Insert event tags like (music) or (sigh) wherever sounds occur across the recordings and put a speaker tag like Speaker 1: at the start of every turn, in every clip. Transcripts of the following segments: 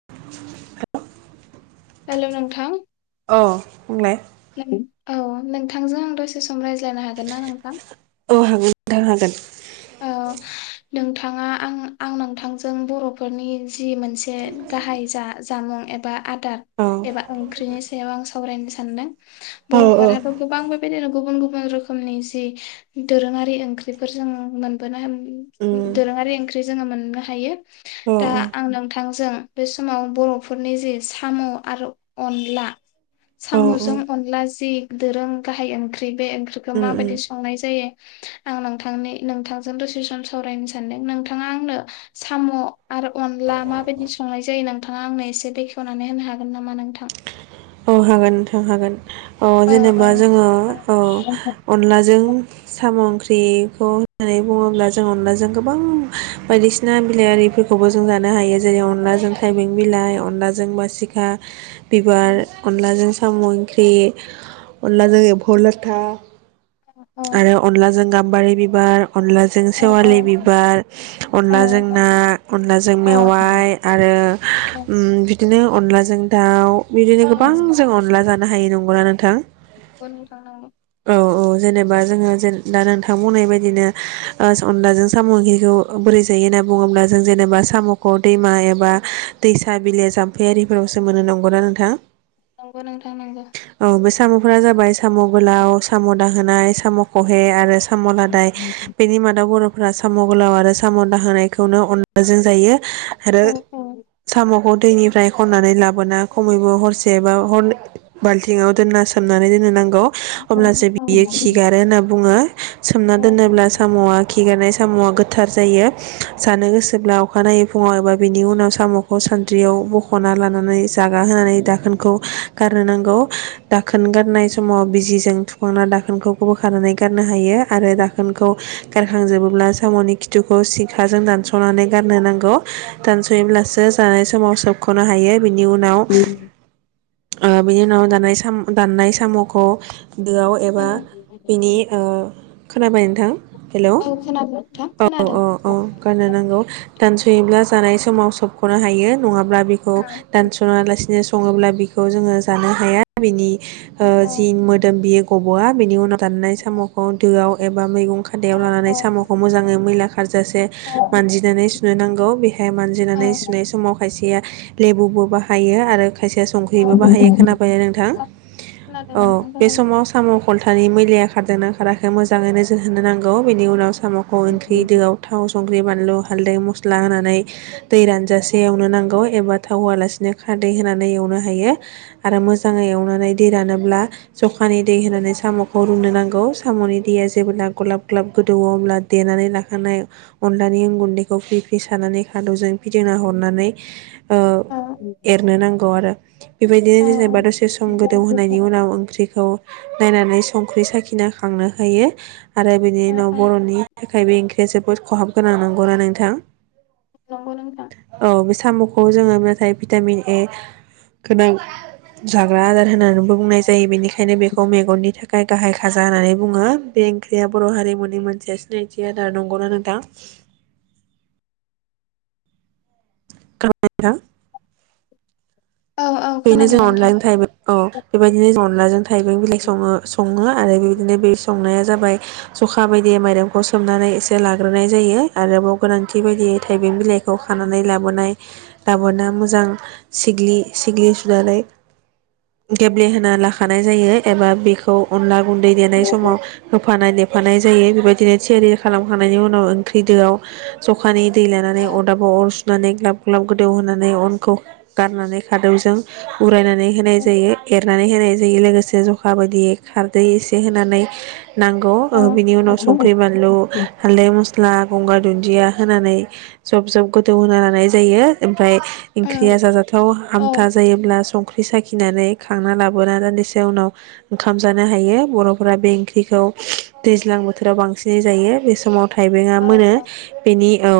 Speaker 1: (unintelligible)
Speaker 2: हेल नोंथां।
Speaker 1: अ बुंलाय।
Speaker 2: नों औ नोंथांजों आं दसे सम रायज्लायनो हागोन ना नोंथां?
Speaker 1: औ हागोन नोंथां हागोन।
Speaker 2: अ नोंथांङा आं आं नोंथांजों बरफोरनि जि मोनसे गाहाय जा जामुं एबा आदार एबा
Speaker 1: औ
Speaker 2: ओंख्रिनि सायाव आं सावरायनो सानदों
Speaker 1: औ औ
Speaker 2: बरफोरहाथ गोबां बेबायदिनो गुबुन गुबुन रोखोमनि जि दोरोङारि ओंख्रिफोरजों। मोनबोनो होन
Speaker 1: उम
Speaker 2: दोरोङारि ओंख्रि जोंङो मोननो हायो।
Speaker 1: औ
Speaker 2: दा आं नोंथा। थां जों बे समाव बरफोरनि जि सामु आरो अनला।
Speaker 1: औ
Speaker 2: सामुजों
Speaker 1: उम
Speaker 2: अनला जि दोरों गाहाय ओंख्रि ख्रि बे ओंख्रिखो
Speaker 1: उम
Speaker 2: माबायदि संनाय जायो। आं नोंथांनि। नोंथांजों दसे सम सावरायनो सानदों नोंथाङा आंनो सामु आरो अनला माबायदि संनाय जायो नोंथाङा आंनो एसे बेखेवनानै होनो हागोन नामा नोंथां।
Speaker 1: औ हागोन नोंथां हागोन। अ
Speaker 2: ओ ओ
Speaker 1: जेनेबा जोंङो अ अनलाजों। सामु ओंख्रिखौ होननानै बुंङोब्ला जों अनलाजों गोबां बायदिसिना बिलाइारिफोरखौबो जों जानो हायो जेरै अनलाजों थाइबें बिलाइ अनलाजों बासिखा। बिबार अनलाजों सामु ओंख्रि अनदलाजों एम्फौ लाथा। आरो अनलाजों गा बारि बिबार। अनलाजों
Speaker 2: अ
Speaker 1: सेवालि बिबार अनलाजों ना अनलाजों
Speaker 2: अ
Speaker 1: मेवाइ आरो उम बिदिनो। अनलाजों दाउ बिदिनो। गोबां
Speaker 2: नंगौ
Speaker 1: जों अनला जा हायो नोंगौना नोंथां। औ औ
Speaker 2: (unintelligible)
Speaker 1: जेनेबा जोंङो जेन दा नोंथां बुंनाय बायदिनो ओ अनलाजों सामु ओंख्रिखौ बोरै जायो होनना बुङोब्ला जों जेनेबा सामुखौ दैमा एबा दैसा बिलो जाम्फैआरिफोरावसो मोननो नोंगौ ना नोंथां?
Speaker 2: नोंगौ नोंथां नोंगौ।
Speaker 1: औ बे साम'फोरा जाबाय साम' गोलाव, साम' दाहोनाय, साम' खहे आरो साम' लादाय बेनि मादाव बर' साम' गोलाव आरो साम' दाहोनायखौनो अनलाजों जायो आरो
Speaker 2: औ औ
Speaker 1: साम'खौ दैनिफ्राय खननानै लाबोना खमैबो हरसे एबा ह बाल्थिंआव दोनना सोमनानै दोननो नांगौ। अब्लासो बियो खिगारो होनना बुङो। सोमना दोनोब्ला साम'आ खिगारनाय साम'आ गोथ थार जायो। जानो गोसोब्ला अखानायै फुङाव एबा बिनि उनाव साम'खौ सानद्रियाव बख'ना लानानै जागा होनानै दाखोन खौ गारनो नांगौ दाखोन गारनाय समाव बिजिजों थुखांना दाखोनखौ बोखानानै गारनो हायो। आरो दाखोनखौ गारखांजोबोब्ला साम'नि खिथुखौ सिखाजों दानस'नानै गारनो नांगौ। दानस'योब्लासो जानाय समाव सब ख'नो हायो बिनि उनाव बिनि उनाव दानाय स दान्नाय साम'खौ दोआव एबा बिनि ओ खोनाबाय नोंथां? हेलौ
Speaker 2: औ खोनादों नोंथां
Speaker 1: औ औ औ
Speaker 2: खोनादों।
Speaker 1: गारनो नांगौ। दानस'योब्ला जानाय समाव सबख'नो हायो नङाब्ला दा बेखौ
Speaker 2: खोनादों
Speaker 1: दानस'आ लासिनो सङोब्ला बि खौ जोङो जानो हाया बिनि जि मोदोम बियो गब बिनि उनाव दाननाय साम'खौ दोआव एबा मैगं खादायाव लानानै साम'खौ मोजाङै मैला खारजासे मानजिनानै सुनो नांगौ। बेहाय मानजिनानै सुनाय समाव खायसेया लेबुबो बाहायो आरो खायसेया सम हिबो बाहायो खोनाबायना नोंथां? औ
Speaker 2: नोंथां
Speaker 1: बे
Speaker 2: खोनादों
Speaker 1: समाव साम' खलथानि बिलाया खारदोंना खाराखै मोजाङैनो नोजोर होनो नांगौ बेनि उनाव साम'खौ ओंख्रि दोआव थाव, संख्रि, बानलु हाल्दै, मस्ला होनानै दै रानजासे एवनो नांगौ एबा थाव होआलासिनो खारादै होनानै एवनो नो हायो आरो मोजाङै एवनानै दै रानोब्ला जखानि दै होनानै साम'खौ रुनो नांगौ। साम'नि दैया जेब्ला ग्लाब ग्लाब गोदौवो अब्ला देनानै लाखानाय अनलानि उन गुन्दैखौ फ्रि फ्रि सानानै खादौजों फिदिंना हरनानै ओ
Speaker 2: औ
Speaker 1: एरनो नांगौ आरो। बेबायदिनो
Speaker 2: औ
Speaker 1: जेनेबा दसे सम गोदौ होनायनि उनाव ओंख्रिखौ नायनानै संख्रि साखिना खांनो हायो। आरो बेनि
Speaker 2: औ
Speaker 1: उनाव
Speaker 2: औ
Speaker 1: बर'नि थाखायबो जोबोर खहाबगोनां नंगौना नोंथां
Speaker 2: नंगौ नोंथां
Speaker 1: औ बे साम'खौ जोङो नाथाय भिटामिन ए गोनां जाग्रा आदार होननानैबो बुंनाय जायो बेनिखायनो बेखौ मेगननि थाखाय गाहाय खाजा होननानै बुङो बे ओंख्रिया बर' हारिमुनि मोनसे सिनायथि आदार नंगौना नोंथां? (unintelligible)
Speaker 2: औ औ
Speaker 1: बेनो
Speaker 2: खोनादों
Speaker 1: जों
Speaker 2: नोंथां
Speaker 1: अनलाजों थाइबें औ बेबायदिनो जों अनलाजों थाइबें बिलाइ सङो सङो आरो बेबायदिनो बे संनाया जाबाय जखा बायदियै माइरंखौ सोमनानै एसे लाग्रोनाय जायो आरोबाव गोनांथि बायदियै थाइबें बिलाइखौ खानानै लाबोनाय लाबोना मोजां सिग्लि सिग्लि सुनानै गेब्लेहोना लाखानाय जायो एबा बेखौ अनला गुन्दै
Speaker 2: औ
Speaker 1: देनाय समाव
Speaker 2: औ खोनादों नोंथां खोनादों
Speaker 1: होफानाय दे होफानाय जायो बेबायदिनो थियारि खालामखांनायनि उनाव ओंख्रि दोआव जखानि दै लानानै अदाबाव अर सुनानै गलाब ग्लाब गोदौ होनानै अनखौ गारनानै खादौजों उरायनानै होनाय जायो एरनानै होनाय जायो लोगोसे जखा बायदियै खारदै एसे होनानै नांगौ ओ बिनि उनाव संख्रि बानलु हाल्दै मस्ला गंगार दुन्दिया होनानै जब जब गोथौ होना लानाय जायो फ्राय ओंख्रिया जाजाथाव
Speaker 2: औ खोनादों नोंथां ओ खोनादों नोंथां
Speaker 1: आमथा जायोब्ला संख्रि साखिनानै खांना लाबोना दान्दिसे उनाव ओंखाम जानो हायो बर'फोरा बे ओंख्रिखौ दैज्लां बोथोराव बांसिनै जायो बे समाव थाइबेंआ मोनो बेनि औ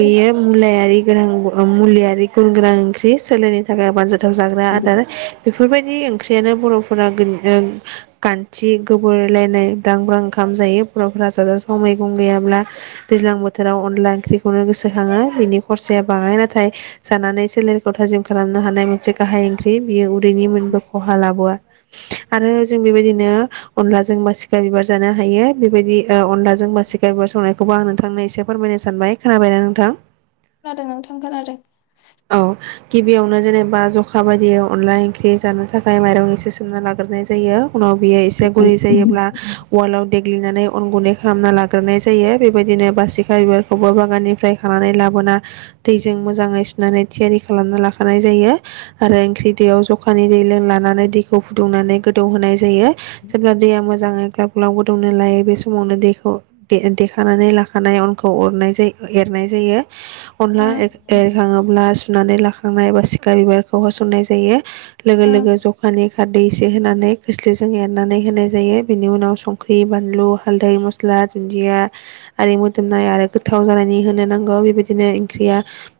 Speaker 1: बेयो मुलायारि गोनां मुलियारि गुन गोनां ओंख्रि सोलायनाय (unintelligible) गोथावजाग्रा आदार बेफोरबायदि ओंख्रियानो बर'फोरा खान्थि गोबोरलायनाय ब्रां ब्रां ओंखाम जायो बर'फोरा जाजाथाव मैगं गैयाब्ला दैज्लां बोथोराव अनला ओंख्रिखौनो गोसोखाङो बिनि खरसाया बाङाय नाथाय जानानै सोलेरखौ थाजिम खालामनो हानाय मोनसे गाहाय ओंख्रि बेयो उन्दैनिमोनबो खहा लाबोआ आरो जों बेबायदिनो अनला जों मा सिखा बिबार जानो हायो बेबायदि अनलााजजों मासि बिबार संनाय खौबो आं नोंथांनो एसे फोरमायनो सानबाय खोनाबायना नोंथां?
Speaker 2: खोनादों नोंथां खोनादों
Speaker 1: औ गिबियावनो जेनेबा जखा बायदि अनला ओंख्रि जानो थाखाय माइरं एसे सोमना लाग्रोनाय जायो उनाव बियो एसे गुरै जायोब्ला उवालआव देग्लिनानै अन गुन्दै खालामना लाग्रोनाय जायो बेबायदिनो बासिखा बिबारखौबो बागाननिफ्राय खानानै लाबोना दैजों मोजाङै नानै थियारि खालामना लाखानाय जायो आरो ओंख्रि दैयाव जखानि दै लोंलानानै दैखौ फुदुंनानै गोदौहोनाय जायो जेब्ला दैया मोजाङै ग्लब ग्लाब गोदौनो लायो बे समावनो दैखौ देखानानै लाखानाय अनखौ अनाय जायो एरनाय जायो अनला एख एख ङोब्ला सुनानै लाखांनाय एबा सिखा बिबारखौ सोसन्नाय जायो। लोगो लोगो जखानि खादै एसे होनानै खोस्लिजों एरनानै होनाय जायो बेनि उनाव संख्रि बानलु हालदै मस्ला दुन्दिया आरि मोदोमनाय आरो गोथाव जानायनि होनो नांगौ बेबायदिनो ओंख्रिया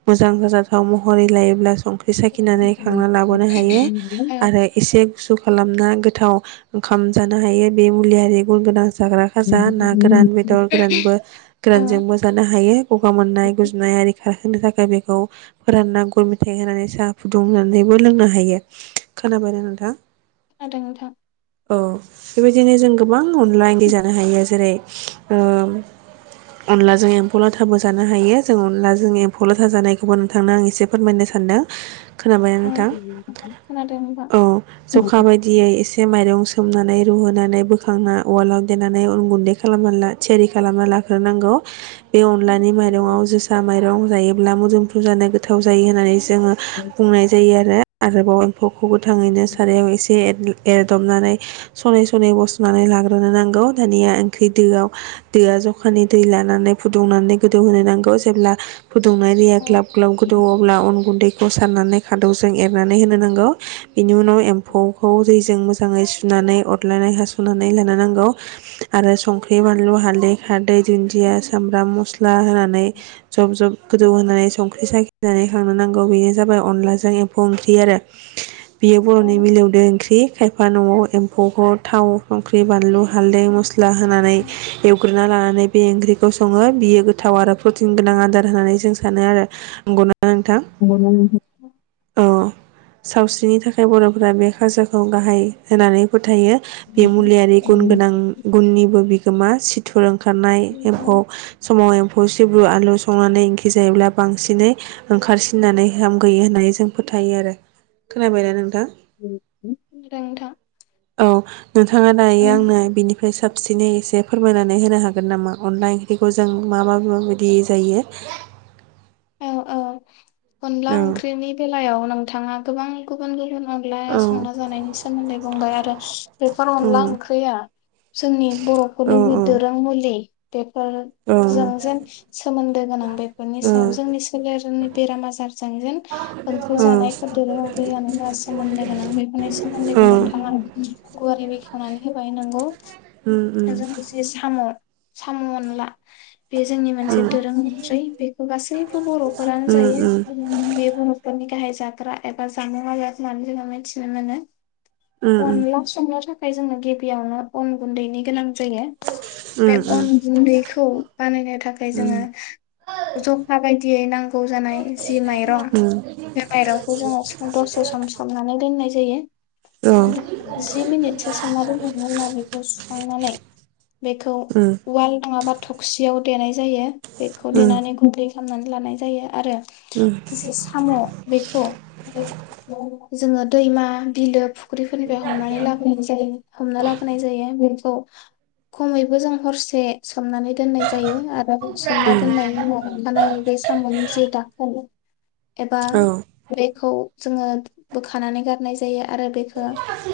Speaker 1: मोजां गोजाथाव महरै लायोब्ला सं फैसाखिनानै खांना लाबोनो हायो आरो एसे गुसु खालामना गोथाव ओंखाम जानो हायो बे मुलियारि गुन गोनां जाग्रा खाजा ना गोरान बेदर गोरानबो गोरानजोंबो जानो हायो गगा मोननाय गुजुनाय आरि (unintelligible) बेखौ फोरानना गुर मेथाइ होनानै साहा फुदुं होननानैबो लोंनो हायो खोनाबाय नोंथां
Speaker 2: खोनादों नोंथां
Speaker 1: औ बेबायदिनो जों गोबां अनला इंदि जानो हायो जेरै अनलाजों एम्फ लाथाबो जानो हायो जों अनलाजों एम फल'थाजानायखौबो नोंथांनो आं एसे फोरमायनो सानदों खोनाबायना नोंथां औ जखा बायदियै एसे माइरं सोमनानै रुहोनानै बोखांना उालाव देनानै उन गुन्दै खालामना ला थियारि खालामना लाग्रोनांगौ बे अनलानि माइरंआव जोसा माइ (unintelligible) जायोब्ला मोदोमफोरु जानो गोथाव जायो होननानै जोङो बुंनाय जायो आ रो आरोबाव एफखौ गोथाङैनो सारायाव एसे एरदबनानै सनै सनै बस'नानै लाग्रोनो नांगौ दानिया ओंख्रि दोआव दोआ जखानि दै लानानै फुदुंनानै गोदौहोनो नांगौ जेब्ला फोदुंनाय रिया ग्लाब ग्लाब गोदौ अब्ला अन गुन्दैखौ खौ सारनानै खादौजों एरनानै होनो नांगौ बिनि उनाव एम्फौखौ दैजों मोजाङै सुनानै अरलायनानै हास'नानै लानो नांगौ आरो संख्रि बानलु हालदै खारदै दुन्दिया सामब्राम मस्ला होनानै जब जब गोदौ होनानै संख्रि साखिनानै खांनो नांगौ बेनो जाबाय अनलाजों एम्फौ ओंख्रि आरो बियो बर'नि मिलौदों ओंख्रि खायफा न'आव एम्फौखौ थाव संख्रि बानलु हाल्दै मस्ला ला होनानै इउक्र लानानै बे ओंख्रिखौ सङो बियो गोथाव आरो प्रटिन गोनां आदार होनानै सानो आरो नोंथां
Speaker 2: (unintelligible)
Speaker 1: औ सावस्रिनि थाखाय बर'फोरा बे खाजाखौ गाहाय होनानै थायो बे मुलिआलि
Speaker 2: उम
Speaker 1: गोनां गुनिबो गोमा सिथुरों खारनाय एम्फौ समाव एम्फौ सि (unintelligible) आलु संनानै (unintelligible) दि जायोब्ला बांसिनै ओंखारसिननानै हामगैयो होननानै जों फोथायो आरो खोनाबायना नोंथां।
Speaker 2: (unintelligible)
Speaker 1: औ। नोंथाङा दायो आंनो बिनिफ्राय साब साबसिनै एसे फोरमायनानै होनो हागोन नामा अनला ओंख्रिखौ जों मा मा माबायदि जायो।
Speaker 2: औ औ। अनला
Speaker 1: औ
Speaker 2: ओंख्रिनि बेलायाव नोंथाङा गोबां गुबुन गुबुन अनदला
Speaker 1: औ
Speaker 2: संना जानायनि सोमोन्दै (unintelligible) बेफोर अनला
Speaker 1: उम
Speaker 2: ओंख्रिया जोंनि
Speaker 1: औ
Speaker 2: बर'फोरनि बे दोरों मुलि फोर
Speaker 1: औ
Speaker 2: जों जेन सोमोन्दो गोनां बेफोरनि
Speaker 1: औ
Speaker 2: जोंनि सोलेरनि बेराम आजारजों जेन ओंख्रि
Speaker 1: औ
Speaker 2: जानायफोर दोरों ओंख्रि जानायफोरा सोमोन्दो गोनां बेफोरनि
Speaker 1: उम
Speaker 2: सोमोन्दोथां गुवारै बे वनानै होबाय नंगौ।
Speaker 1: उम
Speaker 2: जों जे साम' सान अनला बे जोंनि मोनसे
Speaker 1: उम
Speaker 2: दोरों ओंख्रि बे गासैबो बर'फोरानो
Speaker 1: उम
Speaker 2: जायो बे बर'फोर नि गाहाय जाग्रा एबा जामुं आजाद मनानै ज मिथिनो मोनो।
Speaker 1: उम
Speaker 2: (unintelligible) ओमफ्राय जों गबियावनो अन गुन्दैनि गोनां जायो
Speaker 1: उम औ उम
Speaker 2: बे
Speaker 1: उम औ उम औ
Speaker 2: अन गुन्दैखौ बानायनो
Speaker 1: औ
Speaker 2: थाखाय जोङो (unintelligible) नांगौ जानाय जि माइरं बे माइरं खौ जों दसे सम सोमनानै दोननाय जायो आरो जि मिनिटसो सोमना दोन खांनायनि उनाव बेखौ उवाल नङाब्ला थौसियाव देनाय जायो बेखौ देनानै गुनदै खालामनानै लानाय जायो आरो। साम' बेखौ जोङो दैमा बिलो फु फुख्रिफोरनिफ्राय हमनानै लाोनाय जायो हमना लाबोनाय जायो बेखौ खमैबो जों हरसे सोमनानै दोननाय जायो आरो सोमना दोननायनि उनाव नाय बे साम'नि जे दाखं एबा बेखौ जोङो बोखानानै गारनाय जायो। आरो बेखो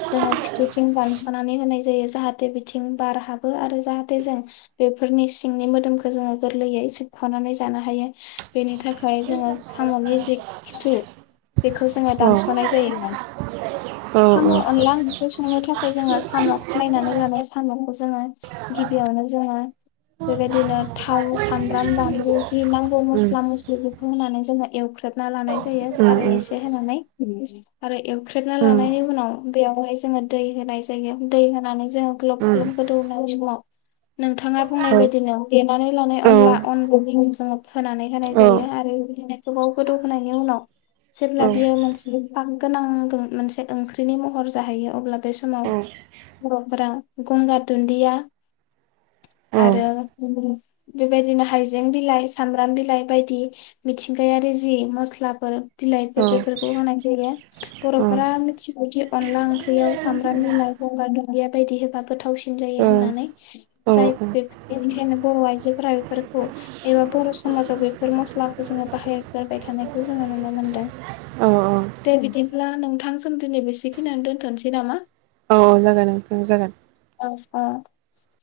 Speaker 2: जोङो खिथुथिं दानस'नानै होनाय ज जायो जाहाथे बिथिं बार हाबो आरो जाहाथे जों बेफोरनि सिंनि मोदोमखो जोङो गोरलैयै सोबख'नानै ज जानो हायो बेनि थाख खाय जोङो साम'नि जि खिथु बेखौ जोङो दानस'नाय जायोमोन साम' अनला ओंख्रि संनो थाखाय जोङो साम' सिनायनानै लानाय साम' खौ जोङो गिबियावनो जोङो बेबायदिनो थाव, सामब्राम, बानलु ज जिरनांगौ मस्ला मस्लि बेखौ होनानै जोङो इउख्रोप ना लानाय जायो खारै एसे होनानै उम उम आरो एव खोबना लानायनि उनाव बेयाव बेखौहाय जोङो दै होनाय जायो दै होनानै ज जोङो ग्लब ग्लब गोदौनाय समाव नोंथाङा बुंनाय बायदिनो देनानै लानाय अनला अन गुन्दैनिस होनानै होनाय जायो आरो बिदिनो गोबाव गोदौ होनायनि उनाव जेब्ला बियो मोनसिगोन पाक गोनांदों मोनसे ओंख्रिनि महर जाहैयो अब्ला बे समाव
Speaker 1: औ
Speaker 2: बर'फोरा गंगार दुदिया
Speaker 1: औ औ
Speaker 2: आरो बेनोस बेबायदिनो हाइजें बिलाइ स सामब्राम बिलाइ बायदि मिथिंगायारि जि मस्लाफोर
Speaker 1: औ
Speaker 2: बिलाइफोर
Speaker 1: औ
Speaker 2: बेफोरखौ होनाय जायो
Speaker 1: औ
Speaker 2: बर'फोरा मिथिबाऔदि अनदला ओंख्रियाव स सामब्राम बिलाइ, गंगार दुन्दिया बायदि होबा गोथावसिन जायो होननानै
Speaker 1: औ
Speaker 2: जाय बेख बेनिखायनो बर' आइजोफोरा बेफोरखौ एबा बर' समाजाव बेफोर मस्लाखौ जोङो बाहेरफेरबाय थानायखौ जोङो नुनो मोनदों
Speaker 1: औ
Speaker 2: दे बिदिब्ला नोंथां जों दिनै बेसेखिनियानो दोन्थ'नोसै नामा?
Speaker 1: अ जागोन नोंथां जागोन।
Speaker 2: स (unintelligible)